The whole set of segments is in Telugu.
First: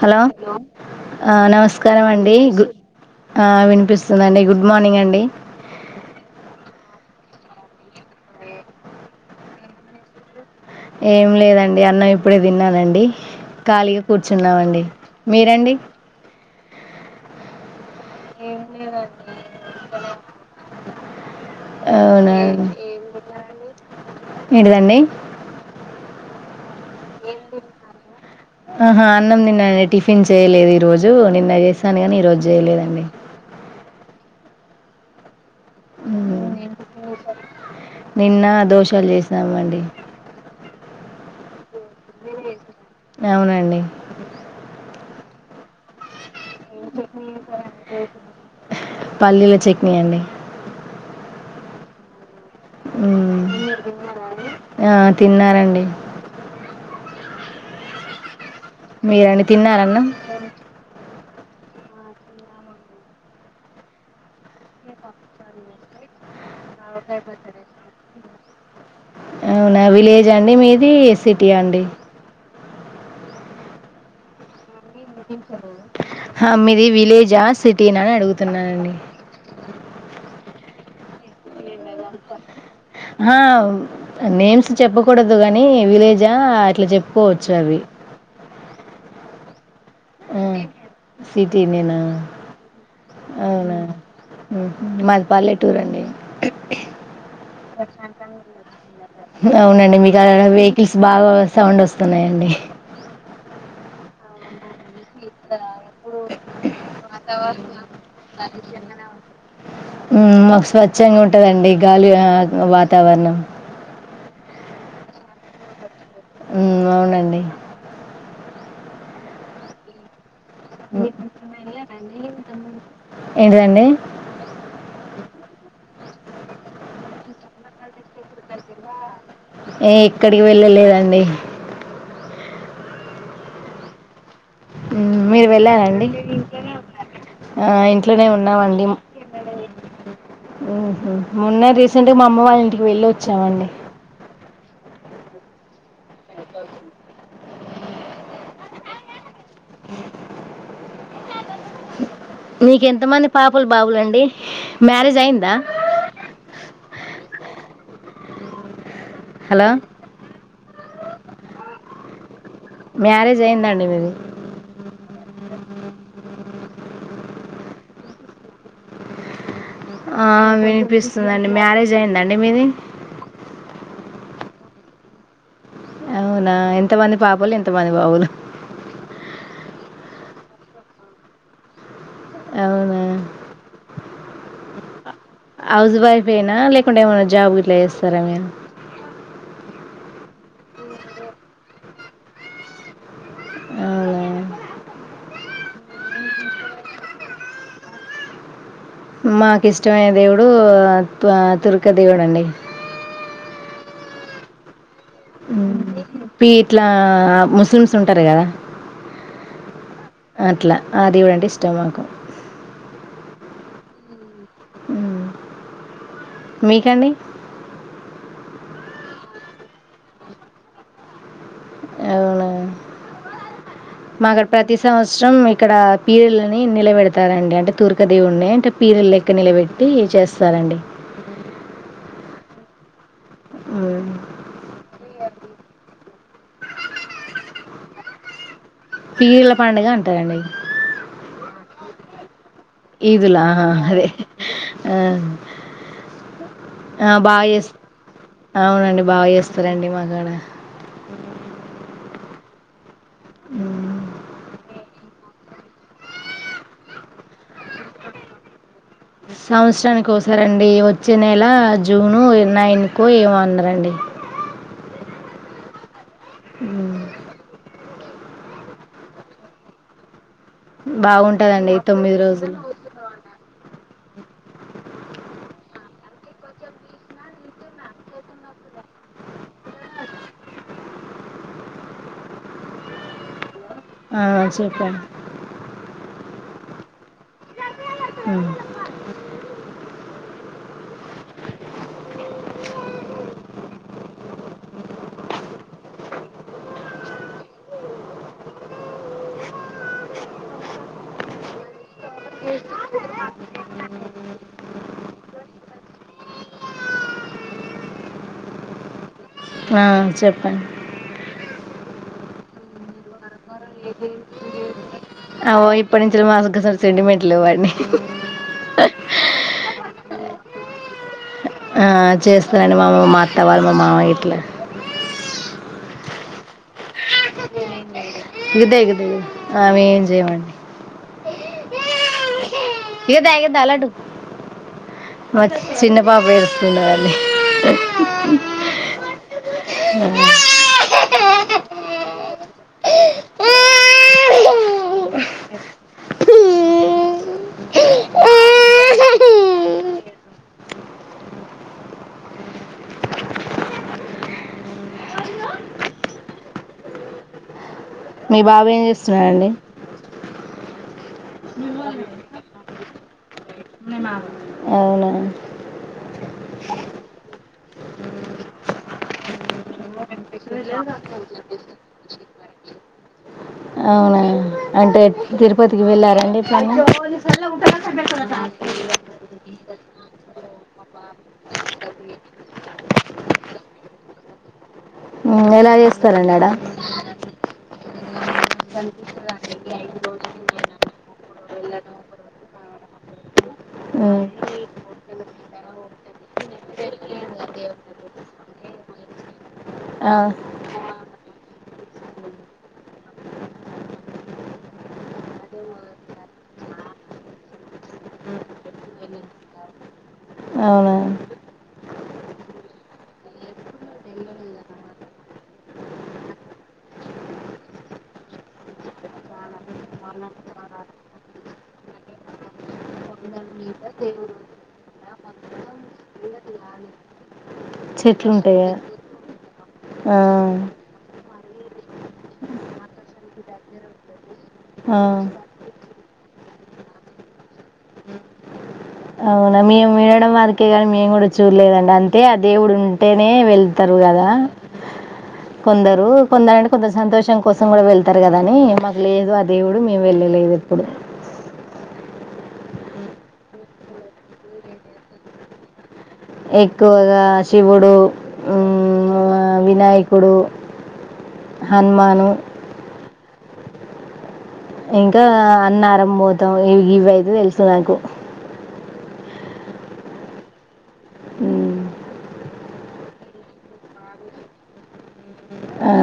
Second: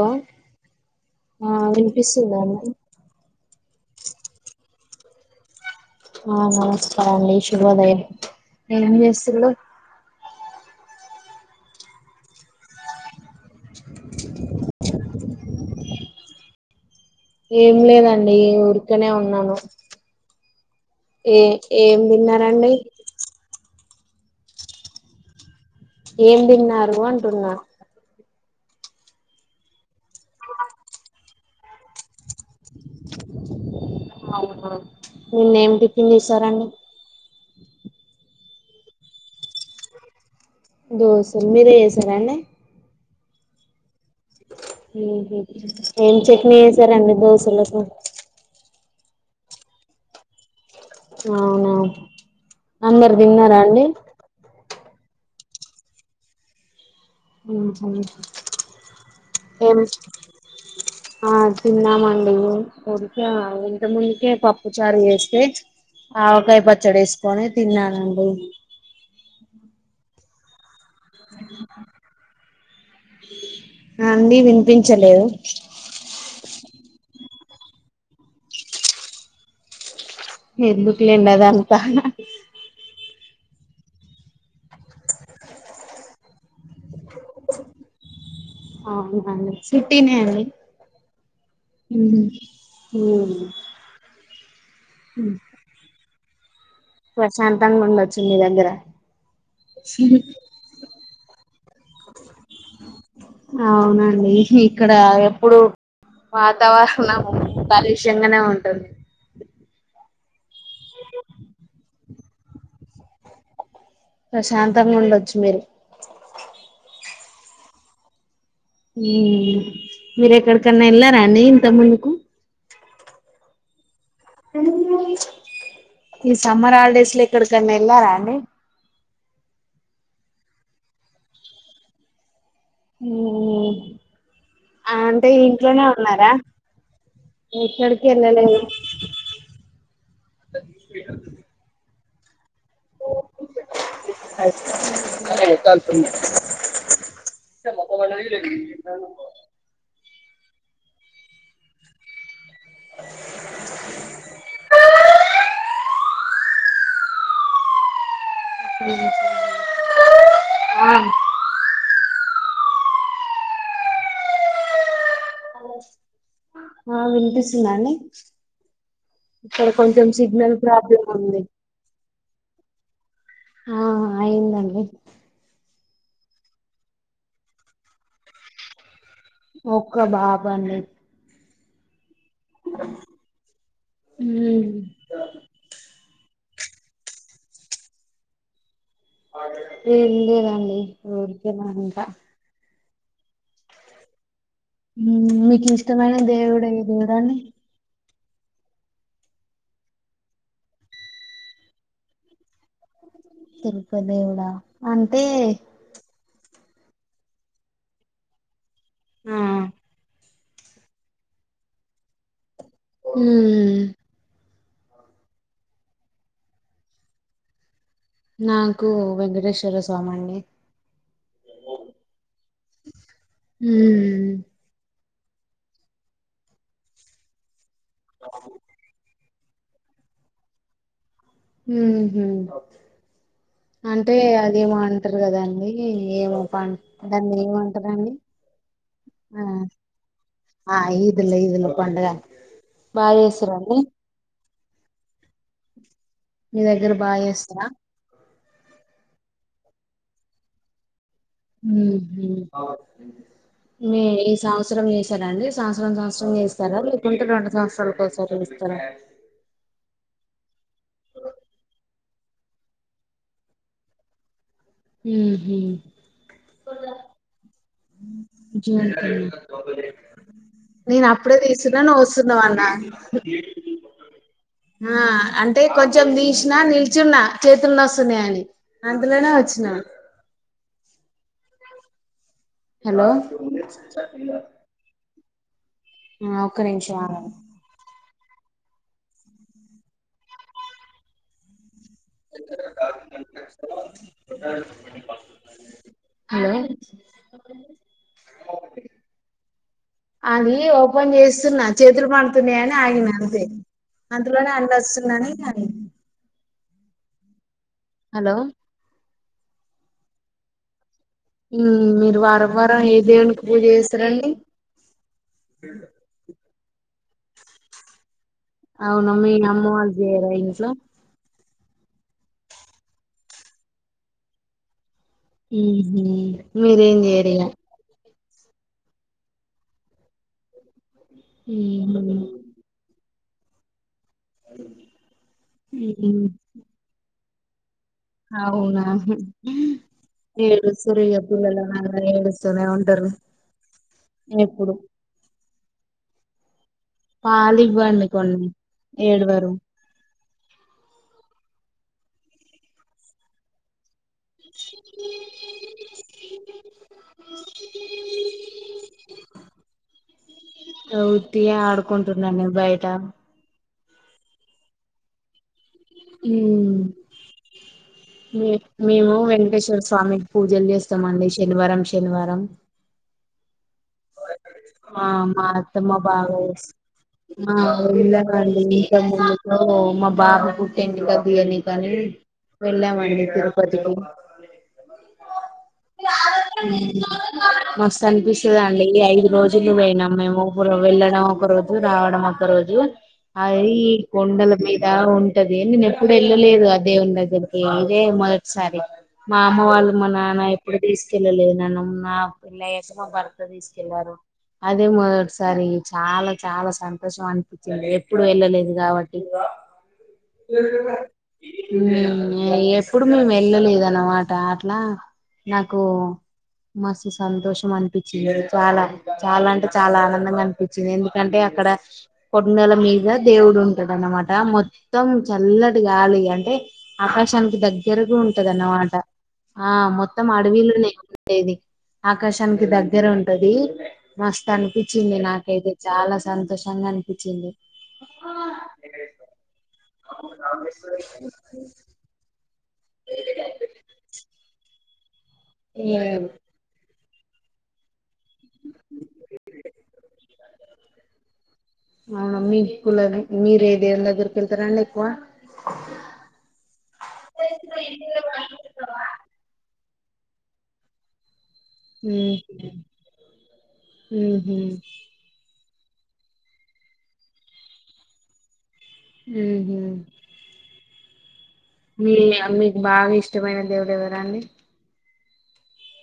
హలో ఆ నమస్కారం అండి ఆ వినిపిస్తుంది పిస్తుంది అండి గుడ్ మార్నింగ్ అండి ఆ నమస్కారం అండి శుభోదయం ఏం చేస్తుళ్లు ఏం లేదండి అన్నం ఇప్పుడే తిన్నానండి, ఖాళీగా కూర్చున్నామండి మీరండి ఏం లేదన్ అండి ఊరికనే ఉన్నాను ఏ ఏం అవునా తిన్నారండి ఏంటిదండి ఏం తిన్నారు నువో అంటున్న ఆహా అన్నం తిన్న అండి టిఫిన్ చేయలేదు ఈ రోజు నిన్న చేసాను కాని ఈ రోజు జేయలేదండి అవునా నిన్న ఏం టిఫిన్ ఉమ్. చేసారండి దోశలు చేసినాం అండి దోసెలు అవునండి ఉ హు ఏం చెట్నీ చేసారండి దోసెలకు పల్లీల చట్నీ అండి అవున అందరు ఉమ్. తిన్నారా అండి ఆ తిన్నారండి ఉ [unintelligible] మీరండి తిన్నార అన్నం ఆ తిన్నామండి [unintelligible] ఇంతకు ముందుకే పప్పు చారు చేేస్తే ఆ ఒక పచ్చడి వేసుకొని తిన్నానండి అవునా విలేజ అండి మిది ఇది సిటి అండి అండి [unintelligible] మీది విలేజా సిటీన అని అడుగుతున్నానండి ఎందుకులెండి అదంతా హా నేమ్స్ చెప్పకూడదు గాని విలేజా అట్ల చెప్పుకోవచ్చు అవి అవునండి సిటీినే అండి సిటీ నేనా అవునా మాది పల్లెటూర్ అండి ప్రశాంతంగా ఉండొచ్చు మీ దగ్గర అవునండి మీకు అలా వెహికల్స్ బాగా సౌండ్ వస్తున్నాయండి అవునండి ఇక్కడ ఎప్పుడు వాతావరణం కాలుష్యన్గనే ఉంటది. హ్మ్మ్ మాకు స్వచ్ఛంగా ఉంటుందండి గాలి వాతావరణం ప్రశాంతంగా ఉండొచ్చు మీరు హ్మ్ అవునండి హ్మ్మ్ మీరెక్కడ ఎటన్న మ్మ్. ఎల్లారా అండి ఇంతకు ముందుకు ఏంటిదండి [inaudible] ఈ సమ్మర్ హాలిడేస్ ల ఎక్కడ కన్నా ఎల్లారా అండి ఏ ఎక్కడికి వెళ్ళలేదండి హు హ్మ్మ్ మీరు వెళ్ళారండి ఆ ఎక్కడికి ఇంట్లోనే వెళ్ళలేదు ఉన్నామండి హ్మ్ మొన్నే రీస్ మా అమ్మ వాళ్ళ ఇంటికి వెళ్ళి వచ్చామండి [inaudible] మీకు ఎంతమంది పాపలు బాబులండీ మ్యారేజ్ అయిందా హలో ఆ మ్యారేజ్ అయిందా అండి మీది ఆ వినిపిస్తుందా అండి ఇక్కడ కొంచెం ఆ సిగ్నల్ ప్రాబ్లం ఉంది వినిపిస్తుందండి మ్యారేజ్ అయిందా అండి మీది ఆ అయిందండి అవునా ఎంతమంది పాపలు ఎంతమంది బావులు ఒక్క బాబ అండి అవునా హౌస్ వైఫ్ అయినా లేకుంటే ఏమైన్నా జాబ్ ఇట్లా చేస్తారా మీరు ఏం లేదండి ఊరికనా ఇంకా అవునా హ్మ్మ్ మీకు ఇష్టమైన దేవుడు ఆ దేవుడండి మాకు ఇష్టమైన దేవుడు త్వ తురక దేవుడండి తిరుప దేవుడా అంతే పి ఇట్లా ముస్లిమ్స్ ఉంటరు కదా ఆ ఆ అట్లా ఆది [unintelligible] ఇష్టం మాకు మ్మ్ మ్మ్ మీకండి నాకు వెంకటేశ్వర స్వామండి అవునా అండి మాగడ్ ప్రతి సంవస్ శ్రమ్ ఇక్కడ పియర్లనీ నిలబెడతారండి అంటే తుర్కదేవుడ్ని అంటె పీరల్ లెక్ పక్క నిలబెట్టి చేస్తారండి మ్మ్ హు మ్మ్. అంటే అది ఏమో అంటరు కదాండి ఏమో ప దాన్ని ఏమంటరండి పీర్ల పండుగ అంటారండి పండగ ఈదులా అదే ఆ నీ దగ్గర ఆ, బా బాగా చేేస్తరా చేస్ అవునండి బాగ్ చేస్తరండి మాకాడ మ్మ్ హు మీ మ్మ్. ఈ సంవసరం చేసారా అండి సంస్రం సంస్రం చేస్తారా లేకుంటే రెండు సంవత్సరాల కోసారి చేస్తారా సంవత్సరానికి ఒకసారి అండి వచ్చే నెల జూను నైన్కు ఏమన్నారండి మ్మ్ హు మ్మ్ మ్మ్ జీ [inaudible] నేనప్పుడే బాగుంటుందండి తీస్తున్నా తొమ్మిది నువస్తున్నావ్ రోజులు అన్న ఆ అంటే కొంచెం తీసినా నిల్చున్న చేతుల్ నొస్తున్నాయ్ అని అంతలోనే వచ్ నా హలో అవున చెప్పం ఆ ఒక్క నిమిషం ఆగండి అ [inaudible] హలో అది ఓపెన్ చేస్తున్నా చేతులు మండుతున్నయని ఆగిన అంతే అంతలోనే అన్నొస్తుండని ఇంగ చె హలో ఆ చెప్పండి మీరు వారం వారం ఎ దేవునికి పూజ చేస్తారండి ఇప్పుటి నుంచిరు మాస [unintelligible] స సెండిమెంట్లు అన్ని అవునా మీ అమ్మ వాళ్ళు చేయరా ఇంట్లో ఆ చేస్తనండి మామ మా అత్త వాళ్ళు మా మావయ్య ఇట్ల హ్మ్ హు మీరేం చేయరీగా [unintelligible] ఆవేం చేయమండి హ్మ్ హు ఏదాగద అలడు మా చిన్న ఉహు, పాప ఏడుస్తోంది అండి. అవునా అడుస్తురిగా ఎడుస్తనే ఉ దరు ఎప్పుడు పాలివ్వండి కొన్ని ఏడవరు మీ బాబు ఏం చేస్తున్నాడండి వుతిగ ఆడుకుంటున్నారు బయట అవున అవున ఊ మ్ మేము వెంకటే స్వామి పూజలు చేస్తామండి శనివారం శనివారం అవన ఆ మా అత్త మా బావ ఎప్పుడన్నా మా వెళ్ళామండి ఇంకా ముందుతో మా బాగా పుట్టిడి కది అని కాని వెళ్ళామండి తిరుపతికి మొబైల్ ఎలా చేస్తరండాడ తన్ఫిష్ తదే అండి ఈ ఐదు రోజులు పోయినా మేము వెళ్ళడం ఒక రోజు రావడం ఒక రోజు అది ఉమ్. కొండల మీద ఉంటది నేను ఎప్పుడు వెళ్ళలేదు అ దేవుని దగ్గరికి ఇదే మొదటిసారి మా అ వాళ్ళు మా ఆ, నాన్న ఎప్పుడు తిస్ పిల్వలె నన్ను నా పిల్ల ఎసిన భర్త తీసుకెళ్లారు అదే మొదటిసారి చాలా చాలా సంతోషం అనిపించింది ఎప్పుడు వెళ్ళలేదు కాబట్టి ఉ అవునా ఇగ ఎప్పుడు మేము వెళ్ళలేదు న్నమాట అట్లా నాకూ మస్తు సంతోషం అనిపించింది చాలా చాలంటే చాలా ఆనందంగా అనిపించింది ఎందుకంటే అక్కడ కొడుండల మీద దేవుడు ఉంటడనమాట మొ మొత్తం చల్లటి గాలి అంటే ఆకాశానికి చెట్లు దగ్గిరగుంటది ఉంటాయా అన్నమాట ఆ మొత్తం అడవిలోనే ఏది ఆకాశానికి దగ్గరుంటది మస్త్ ఆ, అనిపించింది నాకైతే చాలా సంతోషం ఇష్టంగా అనిపించింది అవును మేము వినడం వరకే గాని మేము గుడా చూల్లెదండి అంతే ఆ దేవుడు ఉన్ ఉంటేనే వెళ్తరు గదా కొందరు కొందరంటే కొందరు సంతోష్ తన కోసం కూడా వెళ్తారు కదా అని మాకు లేదు ఆ దేవుడు మేము వెళ్ళలేదు ఎప్పుడు అవునా మీకి కుల మీరు ఏ దేవుని దగ్గరికి వెళ్తారండి ఎక్కువ ఎక్కువగా శివుడు ఊ ఆ వినాయక్ పుడు హన్మాను ఉ ఇంకా అన్నవరం పోతాం ఇవి ఇవి అయితే తెలుసు నాకు ఉహూ మీ అమ్మి బాగా ఇష్టమైన దేవుడు ఎవరండీ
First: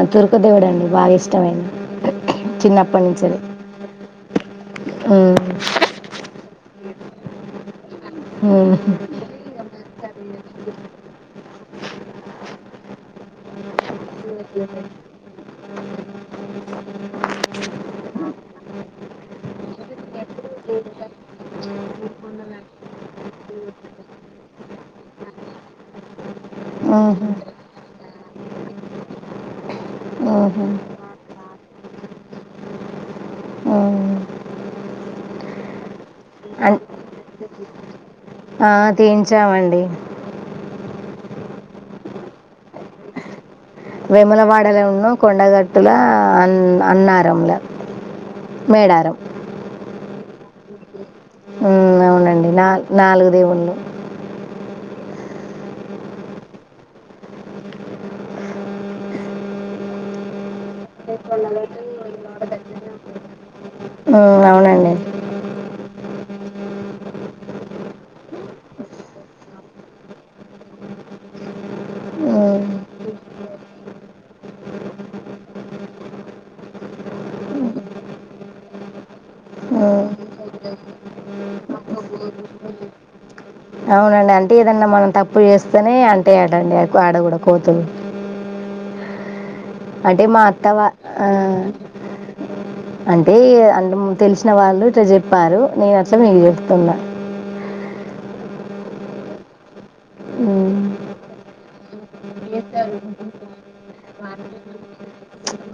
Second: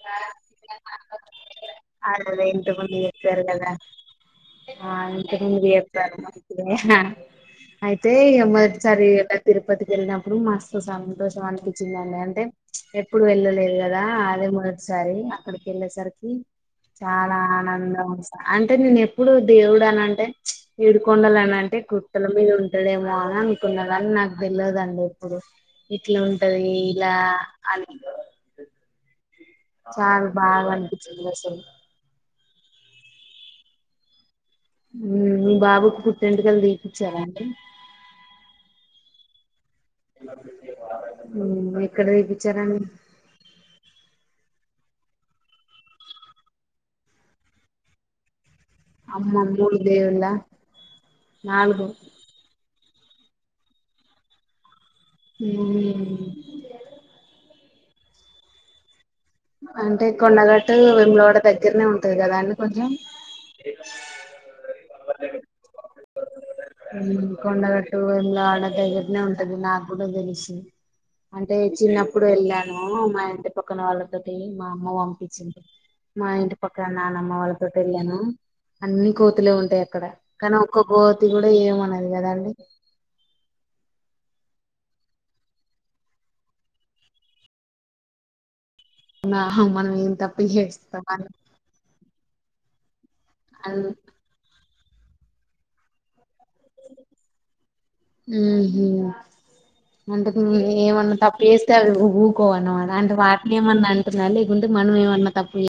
ఆ తురుకు దేవుడు అండి బాగా ఇష్టమైంది అదే అదే ఇంత ముందు చిన్నప్పటి నుంచి చెప్పారు కదా ఇంత ముంది చెప్పారు అయితే మొదటిసారి ఇలా తిరుపతికి వెళ్ళినప్పుడు మస్తు సంతోషం అనిపించిందిండి అంటే ఎప్పుడు వెళ్ళలేదు కదా దా అదే మూడ్ సరే అక్కడికెళ్ళేసరికి చాలా ఆనందం వెస్ అంటే నేను ఎప్పుడు దేవుడు అన్ని అంటే ఏడుకొండలు అన్ని అంటే గు తల మీద ఉంటడేమోన్ కున్నదని నాక్ దెల్వదండి ఇప్పుడు ఇట్లున్ ఉహు చాలా బాగ అన్పిచ్చింది అసలు ఉమ్ మీ బాబుకి పుట్టెంటికల్ దీపిచ్చార అండి ఆ తీయించామండి ఉ ఎక్కడ దీపిచ్చారండి వేములవాడలో ఉన్నా కొండగట్టుల అన్ అన్నారంలో మేడారం అమ్మోమ్మో మూడు దేవుళ్ళ నాలుగు హ్మ్ అవునండి నాల్ నాలుగు దేవుళ్ళు హ్మ్ అంటే కొండగట్టు వేములవాడ దగ్గరనే ఉంటది కదా అండి కొంచెం హ్మ్ అవునండి హ్మ్మ్ కొండగట్టు వేములవాడ దగ్గరనే ఉంటది నాకు కూడా తెలిసు అంటే చిన్నప్పుడు మ్మ్, వెళ్ళాను మా ఇంటి పక్కన వాళ్ళ మా అమ్మ పంపించింది మా ఇంటి పక్కన నానమ్మ వాళ్ళతోటి ఎళ్ళాను అన్ని కోతులే ఉంటాయి అక్కడ మ్మ్, కానీ ఒక్క కోతి కూడా ఏమనదు కదాండి. అవునండి అంటే ఏదన్నా మనం తప్పు చేస్తేనే అంటై అటండి ఆడ కూడ కోతులు నా మనం ఏం అంటే మా తప్పు అత్తవా చేస్తాం ఆ అని అంటే అని అంటే తెలిసిన వాళ్ళు ట్ల చెప్పారు నేనట్లనే నీకు చెప్తున్నా హ్మ్ హ్మ్ అంటే మ్మ్. ఏమన్నా తప్పు చేస్తే అవి ఊకోవన్నమాట అంటే వాటిని ఏమన్నా అంటుందా లేకుంటే మనం ఏమన్నా తప్పు చే,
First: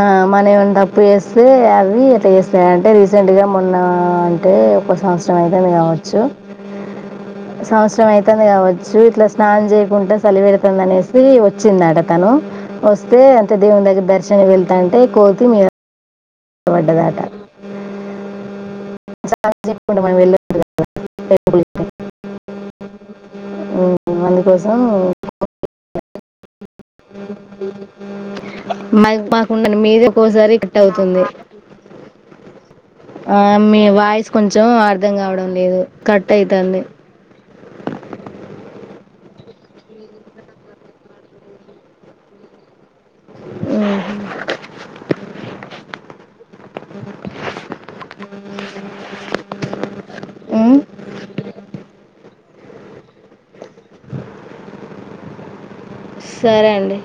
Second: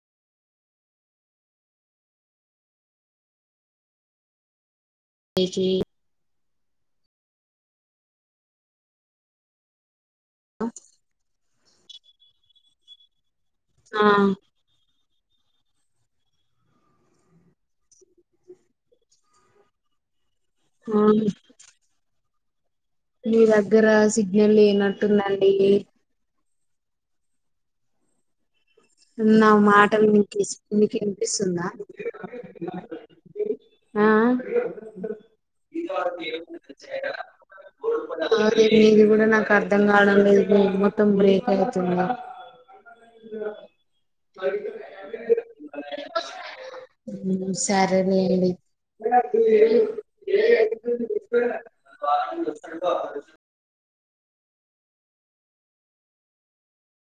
ఆ మన ఏమన్న తప్పు చేస్తే అవి ఎట్ట చేస్తాయంటే రీసెంట్ గా మొన్న అంటే, [unintelligible] చేసి అయితది కావచ్చు సంవత్సరం అయితంది కావచ్చు ఇట్లా స్నానం చేయకుంట చలివెడతంది అనేసి వచ్చిందడ తను వస్తే తే దేవుని దగర ఆ దర్శ్ చై ఎల్తఅంటే కోతిమీద వంటదాట సార్ కి చెప్పోండి మరి వెళ్ళి ఆ నీనర్ గ్గర సిగ్నల్ అందుకోసం లేనట్టుందండి మా- నా మాకుండ మాటలు మీదే మీకిస్ ఒక్కోసారి కట్ అవుతుంది నీకినిపిస్తుందా ఆ, మీ ఆ వాయిస్ కొంచెం అర్థం కావడం లేదు కట్ అవుతుంది ఆ మీది కూడ్ నాకు అర్థం కావడం లేదు బ్రేక్ మొత్తం బ్రేక్ అయితుంది ఉమ్. సరేలేండి ఉమ్ [inaudible] సరే అండి